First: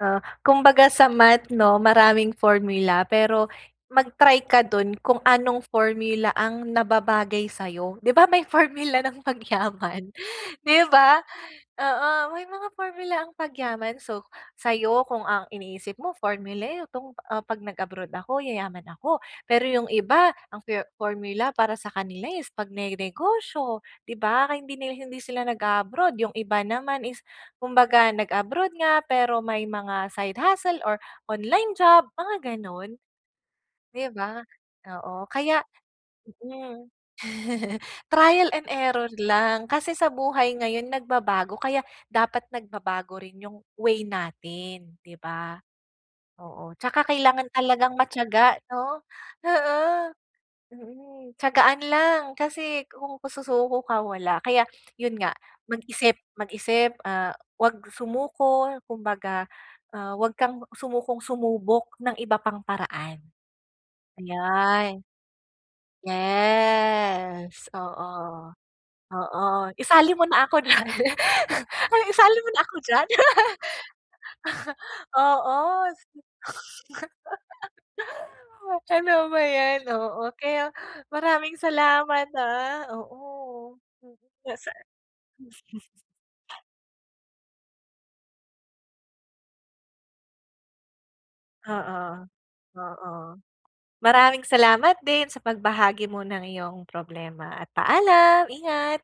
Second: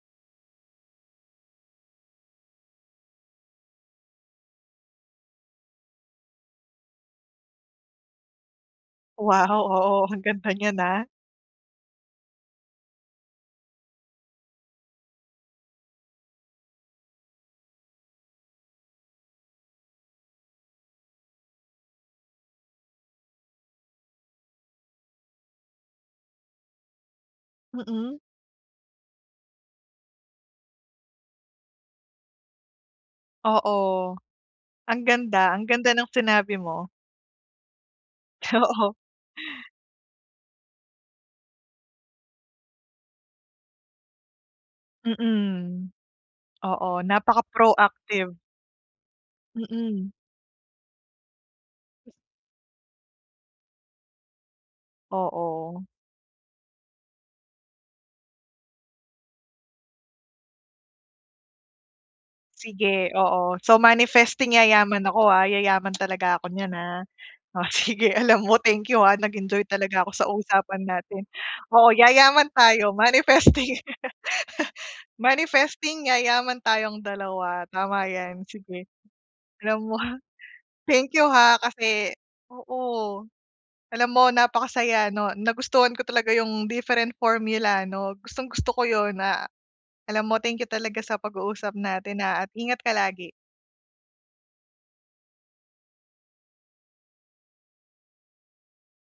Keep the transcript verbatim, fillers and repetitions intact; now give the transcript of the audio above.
Ah, kumbaga sa math 'no, maraming formula. Pero mag-try ka dun kung anong formula ang nababagay sa'yo. 'Di ba may formula ng Wow! Oo, pagyaman, ang ganda niyan, 'di ah. ba? Oo, may mga formula ang pagyaman. So, sa'yo, kung ang iniisip mo formula, etong, ah, 'pag nag-abroad ako yayaman ako, pero yung iba ang for formula para sa kanila is pagnenegosyo, 'di ba? Kaya hindi nila, hindi sila nag-a-abroad, yung iba naman is kumbaga Mm. nag-abroad nga pero may mga side hustle, or online job mga, gano'n. 'Di Oo. ba? Ang Oo, ganda, kaya ang ganda ng sinabi mo. mm, trial and Oo. error lang. Kasi sa buhay ngayon nagbabago kaya dapat nagbabago rin yung way natin, 'di ba? Mm. Oo, Oo, tsaka kailangan talagang napaka-proactive. matiyaga 'no. Oo, Mm. mm, tiyagaan M lang kasi kung susuko ka wala, kaya yun nga Oo. mag-isip mag-isip, ah, 'wag sumuko kumbaga, ah, 'wag kang sumukong sumubok ng iba pang Sige, paraan. oo. So, manifesting Ayay. Oo. yayaman ako, ah? Yayaman talaga ako niyan, ah. O, Yes, sige, alam oo. mo thank you, ha, nag-enjoy Oo, talaga ako isali mo sa na ako usapan diyan, natin. Oo, isali mo yayaman na ako tayo diyan. manifesting. Oo. Manifesting yayaman tayong dalawa, tama 'yan sige. Ano ba 'yan, Alam mo, oo kaya thank you, maraming ha, kasi salamat, ah. oo, oo, alam mo sa napakasaya ano, nagustuhan ko talaga yung different formula 'no, gustong gusto ko yun na alam mo thank you talaga sa pag-uusap natin, Oo, ha, at ingat ka oo, lagi. maraming salamat din sa pagbahagi mo ng iyong problema, at paalam, ingat.